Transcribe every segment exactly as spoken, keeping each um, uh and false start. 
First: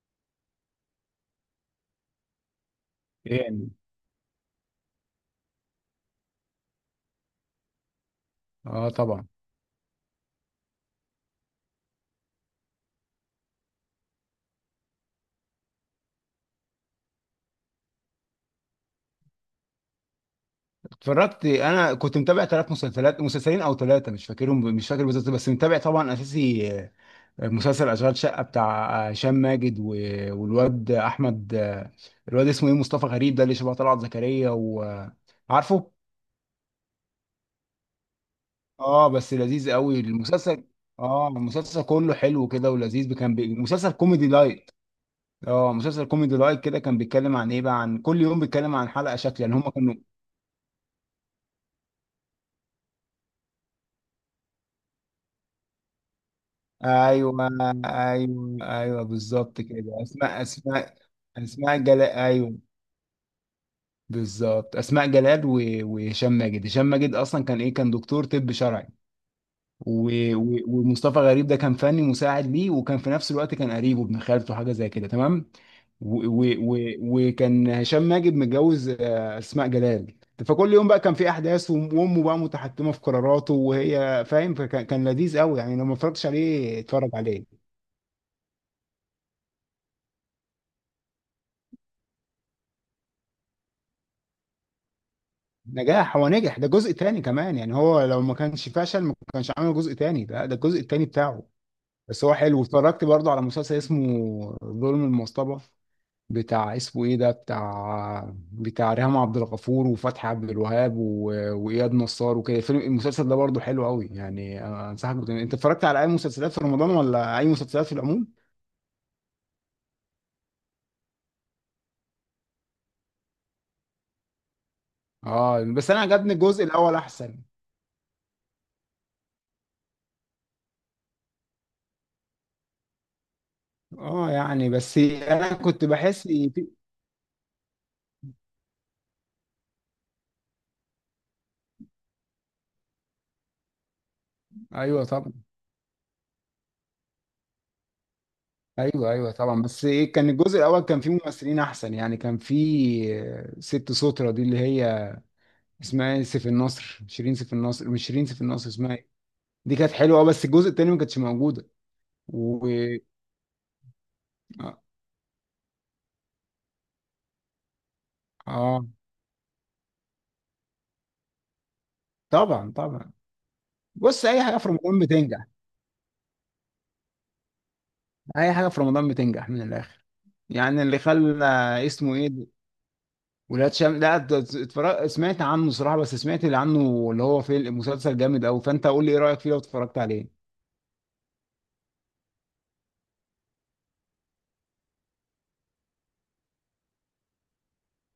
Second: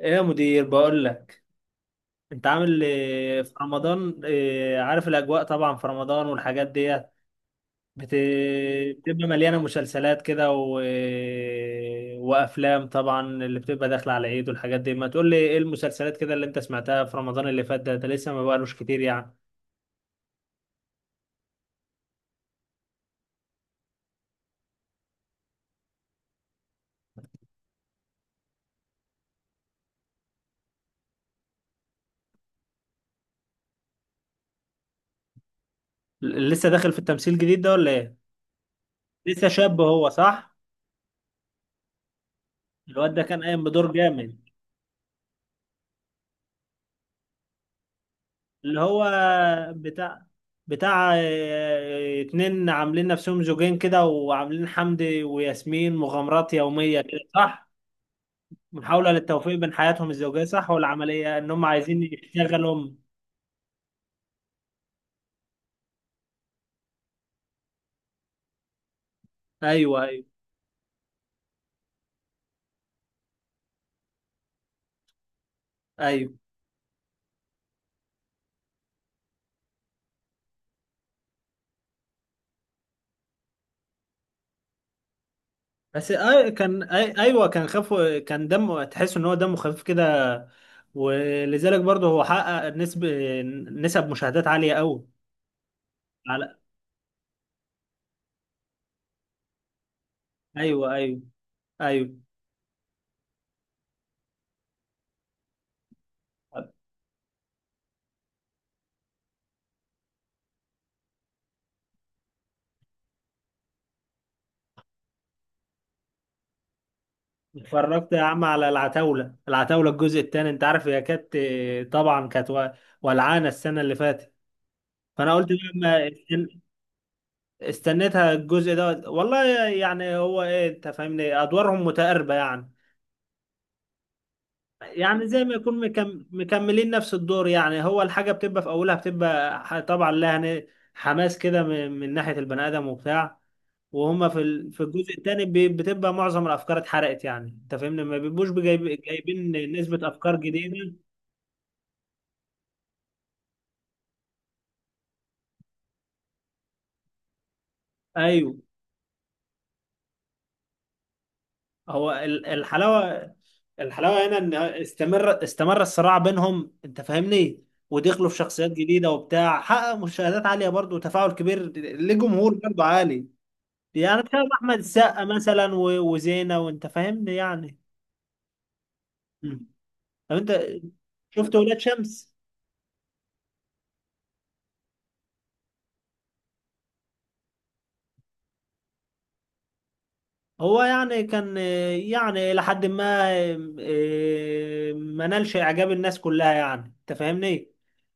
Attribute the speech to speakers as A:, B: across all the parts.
A: ايه يا مدير بقول لك، انت عامل إيه في
B: يعني
A: رمضان؟ إيه، عارف الاجواء طبعا في رمضان والحاجات ديت. بت-
B: اه
A: بتبقى
B: طبعا،
A: مليانه مسلسلات كده و... وافلام طبعا اللي بتبقى داخله على العيد والحاجات دي. ما تقول لي ايه المسلسلات كده اللي انت سمعتها في رمضان اللي فات؟ ده ده لسه ما بقالوش كتير يعني.
B: اتفرجت. انا كنت متابع ثلاث مسلسلات، مسلسلين او ثلاثه مش فاكرهم، مش فاكر بالظبط، بس متابع طبعا اساسي. آه، مسلسل اشغال شقه بتاع آه، هشام ماجد و- والواد احمد، آه، الواد اسمه ايه، مصطفى غريب، ده اللي شبه طلعت زكريا وعارفه.
A: ل- لسه داخل في التمثيل الجديد ده ولا ايه؟
B: اه بس
A: لسه
B: لذيذ
A: شاب
B: قوي
A: هو، صح؟
B: المسلسل. اه المسلسل كله حلو كده
A: الواد
B: ولذيذ،
A: ده
B: كان
A: كان
B: بي...
A: قايم
B: مسلسل
A: بدور
B: كوميدي
A: جامد.
B: لايت. اه مسلسل كوميدي لايت كده، كان بيتكلم عن ايه بقى، عن كل يوم بيتكلم
A: اللي
B: عن
A: هو
B: حلقه شكل، يعني هم كانوا.
A: بتاع، بتاع آه، اتنين عاملين نفسهم زوجين كده، وعاملين حمدي وياسمين مغامرات يومية كده،
B: ايوه،
A: صح؟
B: ايوه ايوه
A: محاولة للتوفيق
B: بالظبط
A: بين
B: كده.
A: حياتهم
B: اسماء،
A: الزوجية، صح؟ ولا
B: اسماء
A: عملية ان هم
B: اسماء
A: عايزين
B: جلال، ايوه
A: يشتغلوا.
B: بالظبط اسماء جلال و- وهشام ماجد هشام ماجد اصلا كان ايه، كان دكتور طب شرعي،
A: ايوه، ايوه،
B: و- و- ومصطفى غريب ده كان فني مساعد ليه، وكان في نفس الوقت كان قريبه ابن خالته حاجه زي كده، تمام. و-
A: ايوه.
B: و- و- وكان هشام ماجد متجوز آه، اسماء جلال. فكل يوم بقى كان في احداث، وأم- وامه بقى متحكمه في قراراته وهي فاهم. فكان كان لذيذ قوي يعني، لو ما
A: بس
B: اتفرجتش
A: أي
B: عليه
A: كان،
B: اتفرج
A: أي، ايوه،
B: عليه.
A: كان خفه، كان دمه، تحس ان هو دمه خفيف كده. ولذلك برضه هو حقق نسب، نسب مشاهدات عالية قوي.
B: نجاح، هو
A: على،
B: نجح، ده جزء تاني كمان يعني، هو لو ما كانش فشل ما كانش عمل جزء تاني، ده ده الجزء
A: ايوه،
B: التاني
A: ايوه،
B: بتاعه.
A: ايوه.
B: بس هو حلو. اتفرجت برضه على مسلسل اسمه ظلم المصطبة، بتاع اسمه ايه ده، بتاع بتاع ريهام عبد الغفور وفتحي عبد الوهاب و... واياد نصار وكده. الفيلم المسلسل ده برضه حلو قوي يعني، أنا انصحك. بتن- انت اتفرجت على اي مسلسلات في رمضان، ولا اي مسلسلات في
A: اتفرجت يا
B: العموم؟
A: عم على العتاولة، العتاولة الجزء الثاني، انت عارف. هي كانت طبعا كانت و- ولعانة السنة اللي فاتت، فانا قلت
B: اه بس انا
A: لما
B: عجبني الجزء الاول احسن.
A: استنيتها الجزء ده والله. يعني هو ايه، انت فاهمني، ادوارهم متقاربة يعني.
B: اه يعني بس
A: يعني زي
B: انا
A: ما يكون
B: كنت
A: مكم...
B: بحس إيه في...
A: مكملين نفس الدور. يعني هو الحاجة بتبقى في أولها بتبقى ح- طبعا لها ن- حماس كده من... من ناحية البني آدم وبتاع. وهم في ال... في
B: ايوه
A: الجزء
B: طبعا.
A: التاني ب... بتبقى معظم الأفكار اتحرقت يعني، أنت فاهمني. ما بيبقوش بجايب...
B: ايوه ايوه طبعا،
A: جايبين
B: بس
A: نسبة
B: ايه، كان
A: أفكار
B: الجزء الاول
A: جديدة.
B: كان فيه ممثلين احسن يعني، كان فيه آه، ست سوترة دي اللي هي اسمها ايه، سيف النصر، شيرين سيف النصر، مش شيرين سيف
A: أيوه.
B: النصر اسمها ايه. دي كانت حلوه، اه بس الجزء التاني ما كانتش موجوده.
A: هو ال-
B: و
A: الحلاوة، الحلاوة هنا إن
B: اه
A: استمر، استمر الصراع بينهم، أنت فاهمني. ودخلوا في شخصيات
B: آه،
A: جديدة وبتاع، حقق مشاهدات عالية برضه وتفاعل كبير لجمهور
B: طبعا
A: برضه
B: طبعا.
A: عالي. يعني
B: بص، اي
A: بسبب
B: حاجه في
A: احمد
B: رمضان
A: السقا
B: بتنجح،
A: مثلا و- وزينة، وانت فاهمني يعني.
B: اي حاجه في رمضان بتنجح من
A: مم.
B: الاخر.
A: طب انت
B: يعني اللي خلى
A: شفت ولاد
B: اسمه ايه
A: شمس؟
B: ده؟ ولاد شمس، لا، ات- اتفرج... سمعت عنه صراحه، بس سمعت اللي عنه اللي هو في مسلسل جامد قوي، فانت قول لي ايه رايك فيه لو اتفرجت عليه.
A: هو يعني كان، آه، يعني لحد ما، آه، ما نالش اعجاب الناس كلها يعني، انت فاهمني.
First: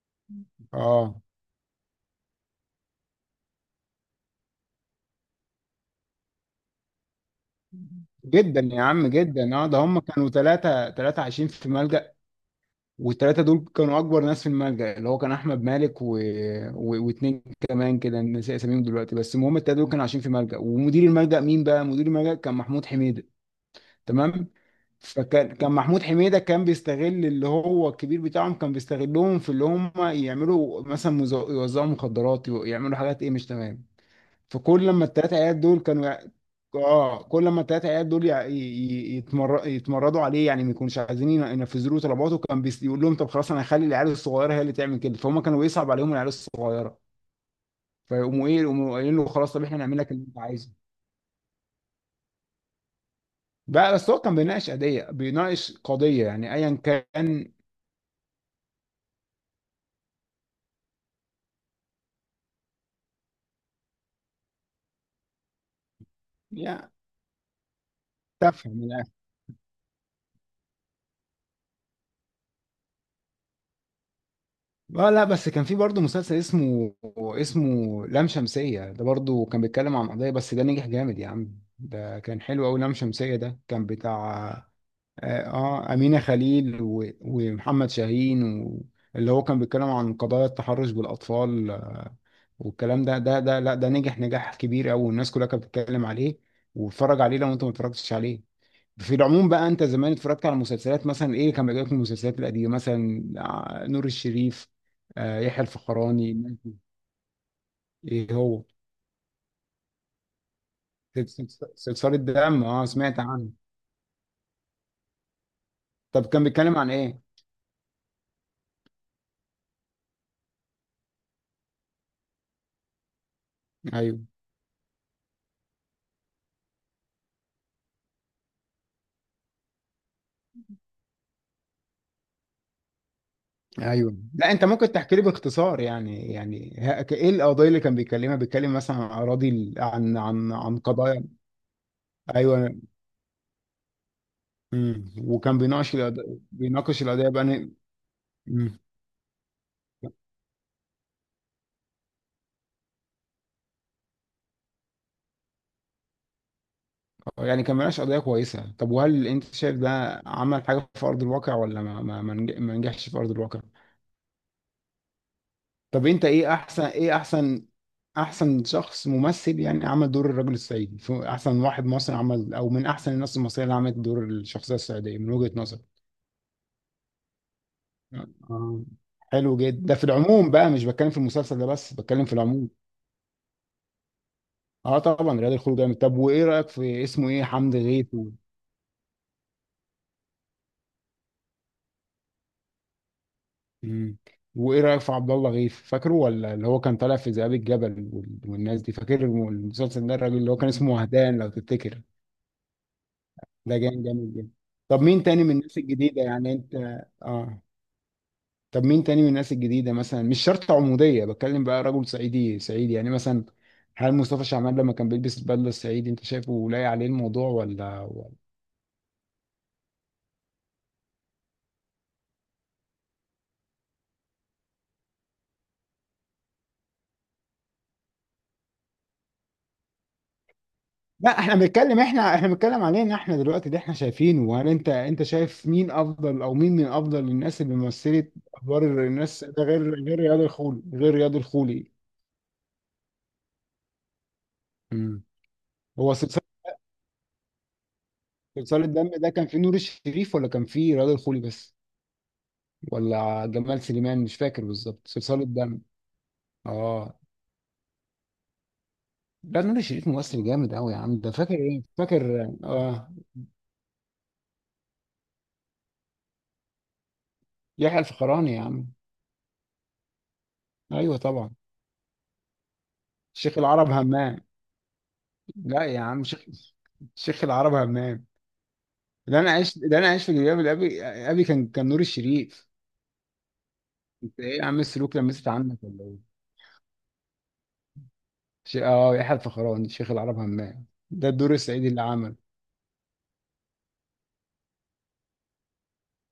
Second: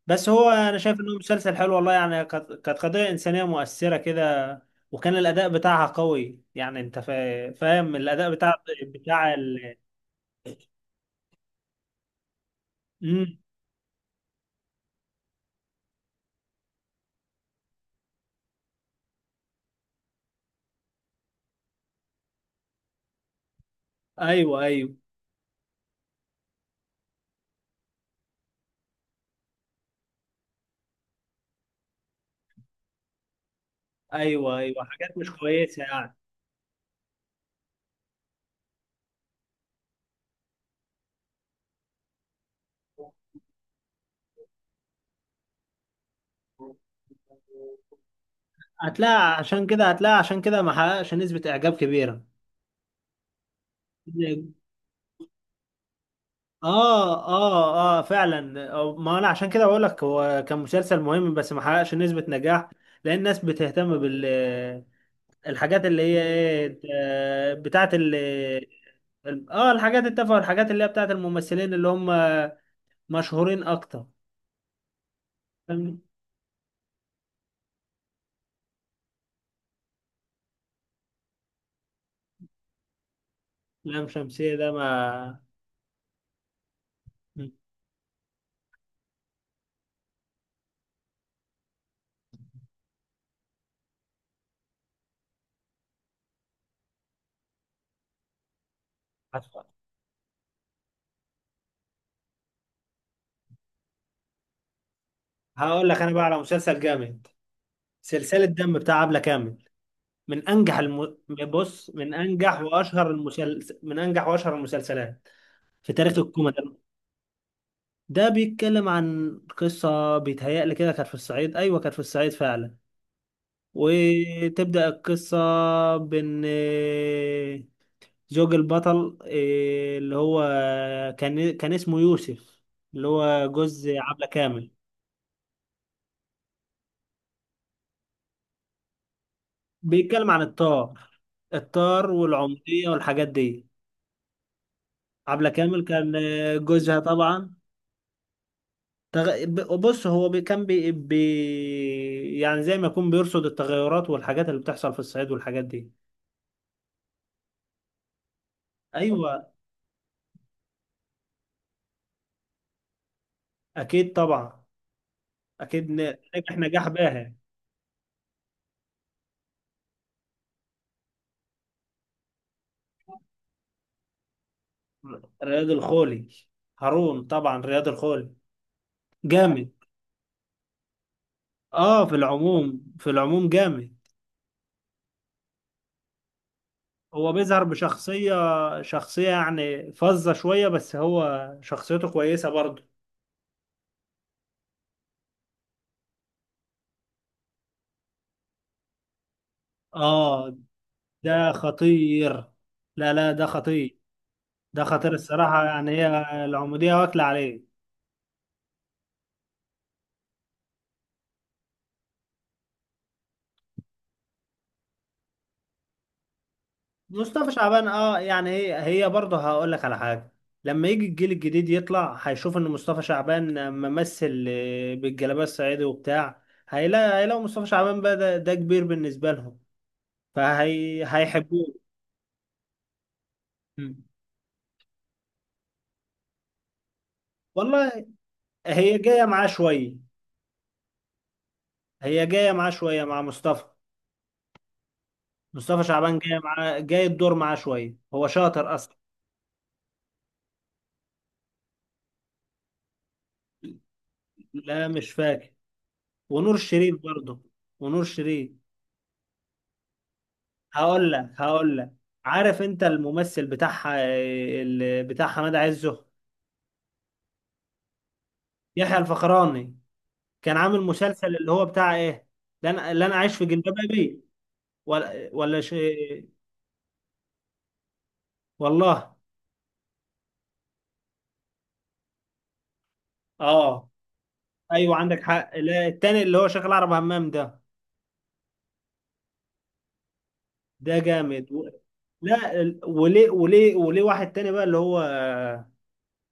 A: بس هو انا شايف انه
B: اه
A: مسلسل حلو والله يعني. كانت، كانت قضية انسانية مؤثرة كده. وكان الاداء بتاعها قوي يعني، انت فا- فاهم الاداء بتاع،
B: جدا يا عم،
A: بتاع
B: جدا. اه،
A: ال...
B: ده هم كانوا ثلاثة، ثلاثة عايشين في ملجأ،
A: مم.
B: والثلاثة دول كانوا أكبر ناس في الملجأ، اللي هو كان أحمد مالك و... و... واتنين كمان كده نسي أساميهم دلوقتي، بس المهم الثلاثة دول كانوا عايشين في ملجأ، ومدير الملجأ مين بقى؟ مدير الملجأ كان محمود حميدة، تمام؟
A: ايوه، ايوه،
B: فكان كان محمود حميدة كان بيستغل اللي هو الكبير بتاعهم، كان بيستغلهم في اللي هم يعملوا مثلا مز- يوزعوا مخدرات، يعملوا حاجات إيه، مش تمام.
A: ايوه، ايوه
B: فكل لما
A: حاجات مش
B: التلاتة عيال دول
A: كويسة
B: كانوا يع- اه كل لما التلاتة عيال دول يع- ي- ي- يتمر... يتمردوا عليه، يعني ما يكونوش عايزين ين- ينفذوا له طلباته، كان بيس... يقول لهم طب خلاص انا هخلي العيال الصغيره هي اللي تعمل كده، فهم كانوا بيصعب عليهم العيال
A: يعني.
B: الصغيره، فيقوموا ايه، يقوموا قايلين له
A: هتلاقي
B: خلاص طب
A: عشان
B: احنا
A: كده،
B: نعمل لك
A: هتلاقي
B: اللي انت
A: عشان كده ما
B: عايزه.
A: حققش نسبة إعجاب كبيرة.
B: بقى بس هو كان بيناقش قضيه، بيناقش قضيه يعني ايا
A: اه،
B: كان،
A: اه، اه، فعلا. أو- ما انا عشان كده بقول لك، هو كان مسلسل مهم بس ما حققش نسبة نجاح. لأن الناس بتهتم بال، الحاجات اللي هي ايه،
B: يعني
A: آه، بتاعت ال،
B: تفهم.
A: اه الحاجات التافهة، والحاجات اللي هي بتاعت الممثلين اللي هم مشهورين اكتر.
B: اه لا، بس كان في
A: فاهم؟
B: برضه مسلسل اسمه اسمه لام شمسية، ده برضه كان بيتكلم عن قضية، بس ده نجح جامد يا عم، ده كان حلو أوي. لام شمسية ده كان
A: لام
B: بتاع
A: شمسية ده ما،
B: اه آه، أمينة خليل و... ومحمد شاهين و... اللي هو كان بيتكلم عن قضايا التحرش بالأطفال والكلام ده. ده ده لا، ده نجح نجاح كبير أوي، والناس كلها كانت بتتكلم عليه، واتفرج عليه لو أنت ما اتفرجتش عليه. في العموم بقى، انت زمان اتفرجت على مسلسلات مثلا، ايه كان بيجيلك من المسلسلات القديمه، مثلا آه، نور الشريف، آه، يحيى
A: هقول لك انا بقى على
B: الفخراني؟
A: مسلسل جامد.
B: ايه
A: سلسلة
B: هو
A: دم بتاع عبلة كامل، من انجح الم... بص من
B: سلسله دم؟
A: انجح
B: اه،
A: واشهر
B: سمعت عنه.
A: المسلسل من انجح واشهر المسلسلات في تاريخ
B: طب كان
A: الكوميدي.
B: بيتكلم عن ايه؟
A: ده بيتكلم عن قصه بيتهيألي كده كانت في الصعيد، ايوه كانت في الصعيد فعلا.
B: ايوه
A: وتبدأ القصه بان زوج البطل، إيه، اللي هو كان، كان اسمه يوسف، اللي هو جوز
B: ايوه.
A: عبلة
B: لا انت
A: كامل.
B: ممكن تحكي لي باختصار يعني، يعني ه- ك- ايه القضايا اللي كان بيتكلمها، بيتكلم مثلا عن اراضي ال- عن
A: بيتكلم عن
B: عن عن
A: الطار،
B: قضايا؟
A: الطار
B: ايوه.
A: والعمودية والحاجات دي.
B: مم.
A: عبلة
B: وكان
A: كامل
B: بيناقش
A: كان،
B: القضايا،
A: آه، جوزها
B: بيناقش القضايا بقى؟
A: طبعا، تغ... ب- بص هو بي... كان بي... بي... يعني زي ما يكون بيرصد التغيرات والحاجات اللي بتحصل في الصعيد والحاجات دي.
B: يعني كان ملهاش قضية كويسة. طب وهل انت
A: ايوه،
B: شايف ده عمل حاجة في أرض الواقع، ولا ما ما ما نج- ما نجحش في أرض الواقع؟
A: اكيد طبعا، اكيد
B: طب
A: ن-
B: انت ايه
A: نجح
B: احسن،
A: نجاح
B: ايه
A: باهر.
B: احسن، احسن شخص ممثل يعني عمل دور الرجل الصعيدي، في احسن واحد مصري عمل، او من احسن الناس المصرية اللي عملت دور الشخصية الصعيدية من وجهة
A: رياض
B: نظرك؟
A: الخولي، هارون طبعا، رياض الخولي
B: آه. حلو
A: جامد.
B: جدا، ده في العموم بقى، مش بتكلم في المسلسل ده بس،
A: اه، في
B: بتكلم في العموم.
A: العموم، في العموم جامد.
B: اه طبعا رياض الخلود جامد. طب وايه رأيك في اسمه
A: هو
B: ايه،
A: بيظهر
B: حمد غيث؟
A: بشخصية، شخصية يعني فظة شوية، بس هو شخصيته كويسة برضه.
B: مم. وايه رايك في عبد الله غيث؟ فاكره ولا؟ اللي هو كان طالع في ذئاب الجبل وال- والناس دي، فاكر المسلسل ده، الراجل اللي
A: اه،
B: هو كان اسمه وهدان لو
A: ده
B: تفتكر.
A: خطير. لا لا، ده
B: ده
A: خطير.
B: كان جامد جدا.
A: ده
B: طب
A: خطير
B: مين تاني من
A: الصراحة
B: الناس
A: يعني. هي
B: الجديده، يعني انت؟
A: العمودية واكلة
B: اه
A: عليه.
B: طب مين تاني من الناس الجديده مثلا، مش شرط عموديه، بتكلم بقى رجل صعيدي صعيدي يعني مثلا. هل مصطفى شعبان لما كان بيلبس البدله الصعيدي انت شايفه لايق عليه الموضوع
A: مصطفى شعبان،
B: ولا؟
A: اه، يعني هي، هي برضه هقول لك على حاجة. لما يجي الجيل الجديد يطلع هيشوف ان مصطفى شعبان ممثل، آه، بالجلابية الصعيدي وبتاع. هيلاقي هيلاقوا مصطفى شعبان بقى ده, ده كبير بالنسبة لهم، فهي
B: لا احنا
A: هيحبوه.
B: بنتكلم، احنا احنا بنتكلم علينا احنا دلوقتي اللي احنا
A: مم.
B: شايفينه، وهل انت، انت شايف مين افضل او مين من افضل الناس اللي
A: والله
B: مثلت ادوار
A: هي جاية
B: الناس
A: معاه
B: ده، غير،
A: شوية،
B: غير رياض الخولي، غير رياض الخولي؟
A: هي جاية معاه شوية مع مصطفى.
B: امم.
A: مصطفى
B: هو
A: شعبان جاية
B: صلصال،
A: معاه، جاي الدور معاه شوية، هو شاطر
B: صلصال
A: أصلا.
B: الدم ده كان فيه نور الشريف ولا كان فيه رياض الخولي بس، ولا جمال سليمان؟ مش فاكر
A: لا
B: بالظبط
A: مش
B: صلصال
A: فاكر.
B: الدم.
A: ونور الشريف
B: اه
A: برضه، ونور الشريف.
B: لا، نور الشريف ممثل جامد قوي يا
A: هقول
B: عم ده،
A: لك،
B: فاكر
A: هقول
B: ايه
A: لك.
B: فاكر.
A: عارف انت
B: اه
A: الممثل بتاعها، ال- بتاع حماد عزه.
B: يحيى الفخراني يا عم.
A: يحيى الفخراني كان عامل
B: ايوه
A: مسلسل
B: طبعا،
A: اللي هو بتاع ايه؟ لا انا، لا انا عايش في
B: شيخ
A: جلباب
B: العرب
A: ابي.
B: همام.
A: ولا ولا
B: لا يا عم،
A: شيء.
B: شيخ شيخ العرب همام.
A: والله.
B: اللي انا عايش، اللي انا عايش في جلباب الابي، ابي كان، كان نور الشريف.
A: اه،
B: انت ايه يا عم،
A: ايوه
B: السلوك
A: عندك
B: لمست
A: حق.
B: عنك
A: لا،
B: ولا
A: التاني
B: ايه؟
A: اللي هو شغال عرب همام ده.
B: شي... اه، يحيى الفخراني شيخ العرب همام،
A: ده
B: ده
A: جامد
B: الدور
A: و...
B: السعيدي اللي عمل.
A: لا ال- وليه، وليه، وليه واحد تاني بقى اللي هو،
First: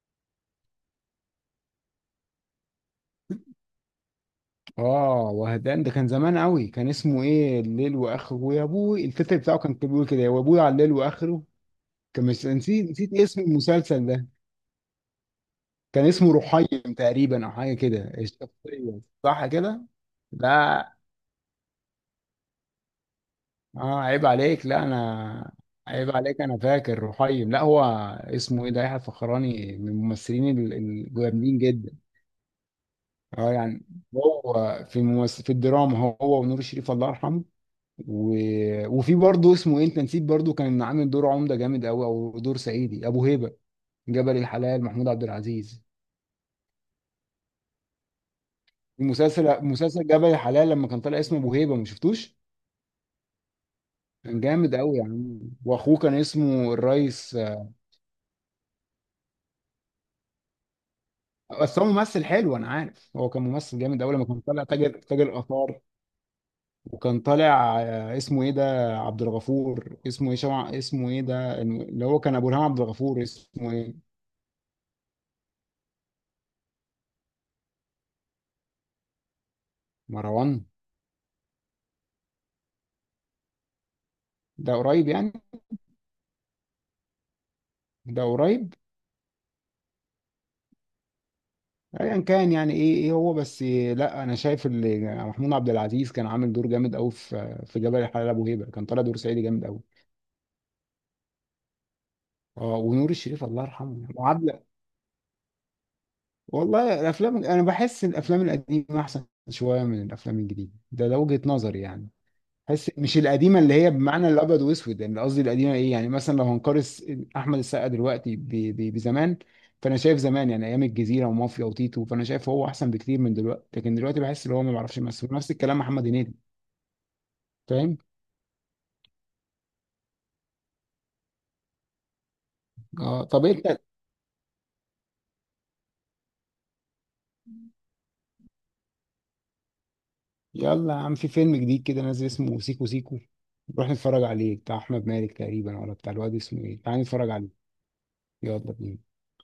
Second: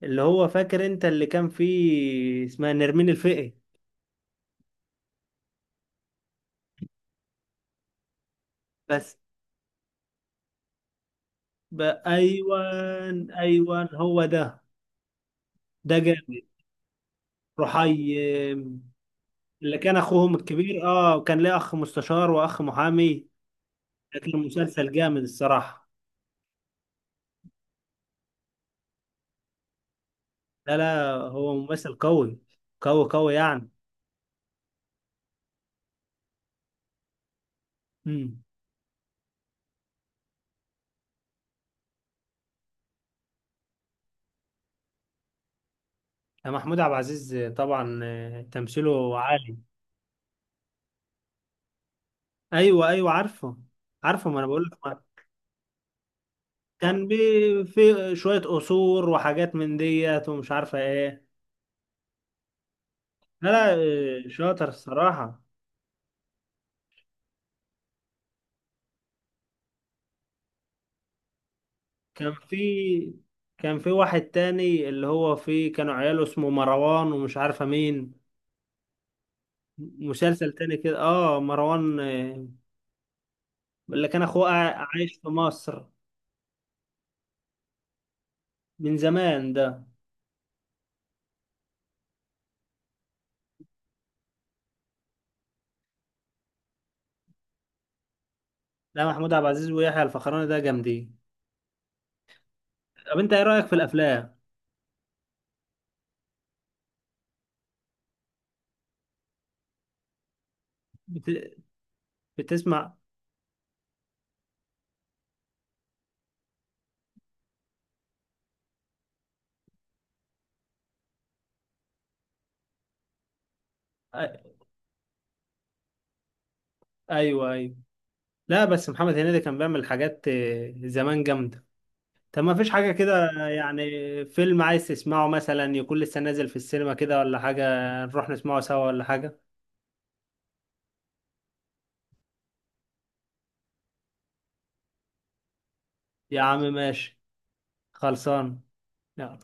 A: اللي هو فاكر انت اللي كان فيه اسمها نرمين الفقي.
B: اه وهدان ده كان زمان قوي، كان اسمه ايه، الليل واخره، ويا ابوي
A: بس
B: التتر بتاعه كان، كان بيقول كده، يا ابوي على الليل واخره.
A: ب...
B: كان مش،
A: ايوه،
B: نسيت نسيت اسم
A: ايوه،
B: المسلسل
A: هو
B: ده.
A: ده، ده
B: كان اسمه
A: جامد.
B: رحيم تقريبا او حاجه
A: رحي،
B: كده الشخصيه، صح
A: اللي
B: كده؟
A: كان اخوهم الكبير،
B: لا.
A: اه كان ليه اخ مستشار واخ محامي.
B: اه عيب
A: لكن
B: عليك، لا
A: المسلسل جامد
B: انا،
A: الصراحه.
B: عيب عليك انا فاكر رحيم. لا هو اسمه ايه ده، يحيى الفخراني من الممثلين ال-
A: لا لا، هو
B: الجامدين
A: ممثل
B: جدا.
A: قوي، قوي، قوي
B: اه
A: يعني.
B: يعني هو، في ممثل في الدراما هو ونور الشريف الله يرحمه، و...
A: امم.
B: وفي برضه اسمه ايه انت نسيت، برضه كان عامل دور عمده جامد قوي، او دور صعيدي، ابو هيبه، جبل الحلال، محمود عبد العزيز.
A: محمود عبد العزيز طبعا، آه، تمثيله عالي.
B: المسلسل مسلسل جبل الحلال، لما كان طالع اسمه ابو هيبه، ما شفتوش؟
A: ايوه، ايوه عارفه، عارفه ما
B: كان
A: انا بقول
B: جامد
A: لك
B: قوي
A: ما-
B: يعني، واخوه كان اسمه
A: كان بي
B: الريس.
A: في شويه قصور وحاجات من ديت ومش عارفه ايه.
B: بس هو ممثل حلو، انا عارف هو كان
A: لا لا،
B: ممثل جامد اول، لما
A: آه،
B: كان طالع
A: شاطر
B: تاجر، تاجر
A: الصراحه.
B: اثار، وكان طالع آه، اسمه ايه ده، عبد الغفور اسمه ايه، شمع اسمه ايه ده، الم- اللي هو
A: كان
B: كان ابو
A: في،
B: الهام عبد الغفور اسمه
A: كان في
B: ايه،
A: واحد تاني اللي هو فيه كانوا عياله اسمه مروان ومش عارفة مين. مسلسل
B: مروان.
A: تاني كده، اه مروان، آه، اللي كان اخوه
B: ده
A: قاع-
B: قريب
A: عايش في
B: يعني،
A: مصر
B: ده قريب.
A: من زمان ده.
B: ايا كان يعني، ايه ايه هو بس، آه، لا انا شايف اللي محمود عبد العزيز كان عامل دور جامد قوي، في في جبل الحلال، ابو هيبه كان طالع
A: ده
B: دور
A: محمود
B: سعيدي
A: عبد
B: جامد
A: العزيز
B: قوي.
A: ويحيى الفخراني ده جامدين.
B: اه ونور
A: طب انت ايه
B: الشريف الله
A: رأيك في
B: يرحمه يعني.
A: الافلام؟
B: وعبد. والله الافلام انا بحس إن الافلام القديمه احسن شويه من الافلام الجديده، ده ده وجهه
A: بت...
B: نظري يعني. بحس
A: بتسمع؟
B: مش القديمه اللي هي بمعنى الابيض واسود يعني، قصدي القديمه ايه يعني، مثلا لو هنقارن احمد السقا دلوقتي ب- ب- بزمان، فانا شايف زمان، يعني ايام الجزيره ومافيا وتيتو، فانا شايف هو احسن بكتير من دلوقتي، لكن دلوقتي
A: أ-
B: بحس ان هو ما بيعرفش يمثل. نفس الكلام محمد هنيدي،
A: ايوه، ايوه.
B: فاهم.
A: لا بس محمد هنيدي كان بيعمل حاجات، آه، زمان جامدة. طب ما فيش حاجة
B: اه
A: كده
B: طب انت،
A: يعني فيلم عايز تسمعه مثلا، يكون لسه نازل في السينما كده ولا حاجة؟ نروح نسمعه سوا ولا حاجة؟
B: يلا يا عم، في فيلم جديد كده نازل اسمه سيكو سيكو، نروح نتفرج عليه، بتاع احمد مالك تقريبا، ولا بتاع الواد
A: يا عم
B: اسمه ايه، تعال
A: ماشي،
B: نتفرج عليه.
A: خلصان.
B: يلا بينا.
A: يلا.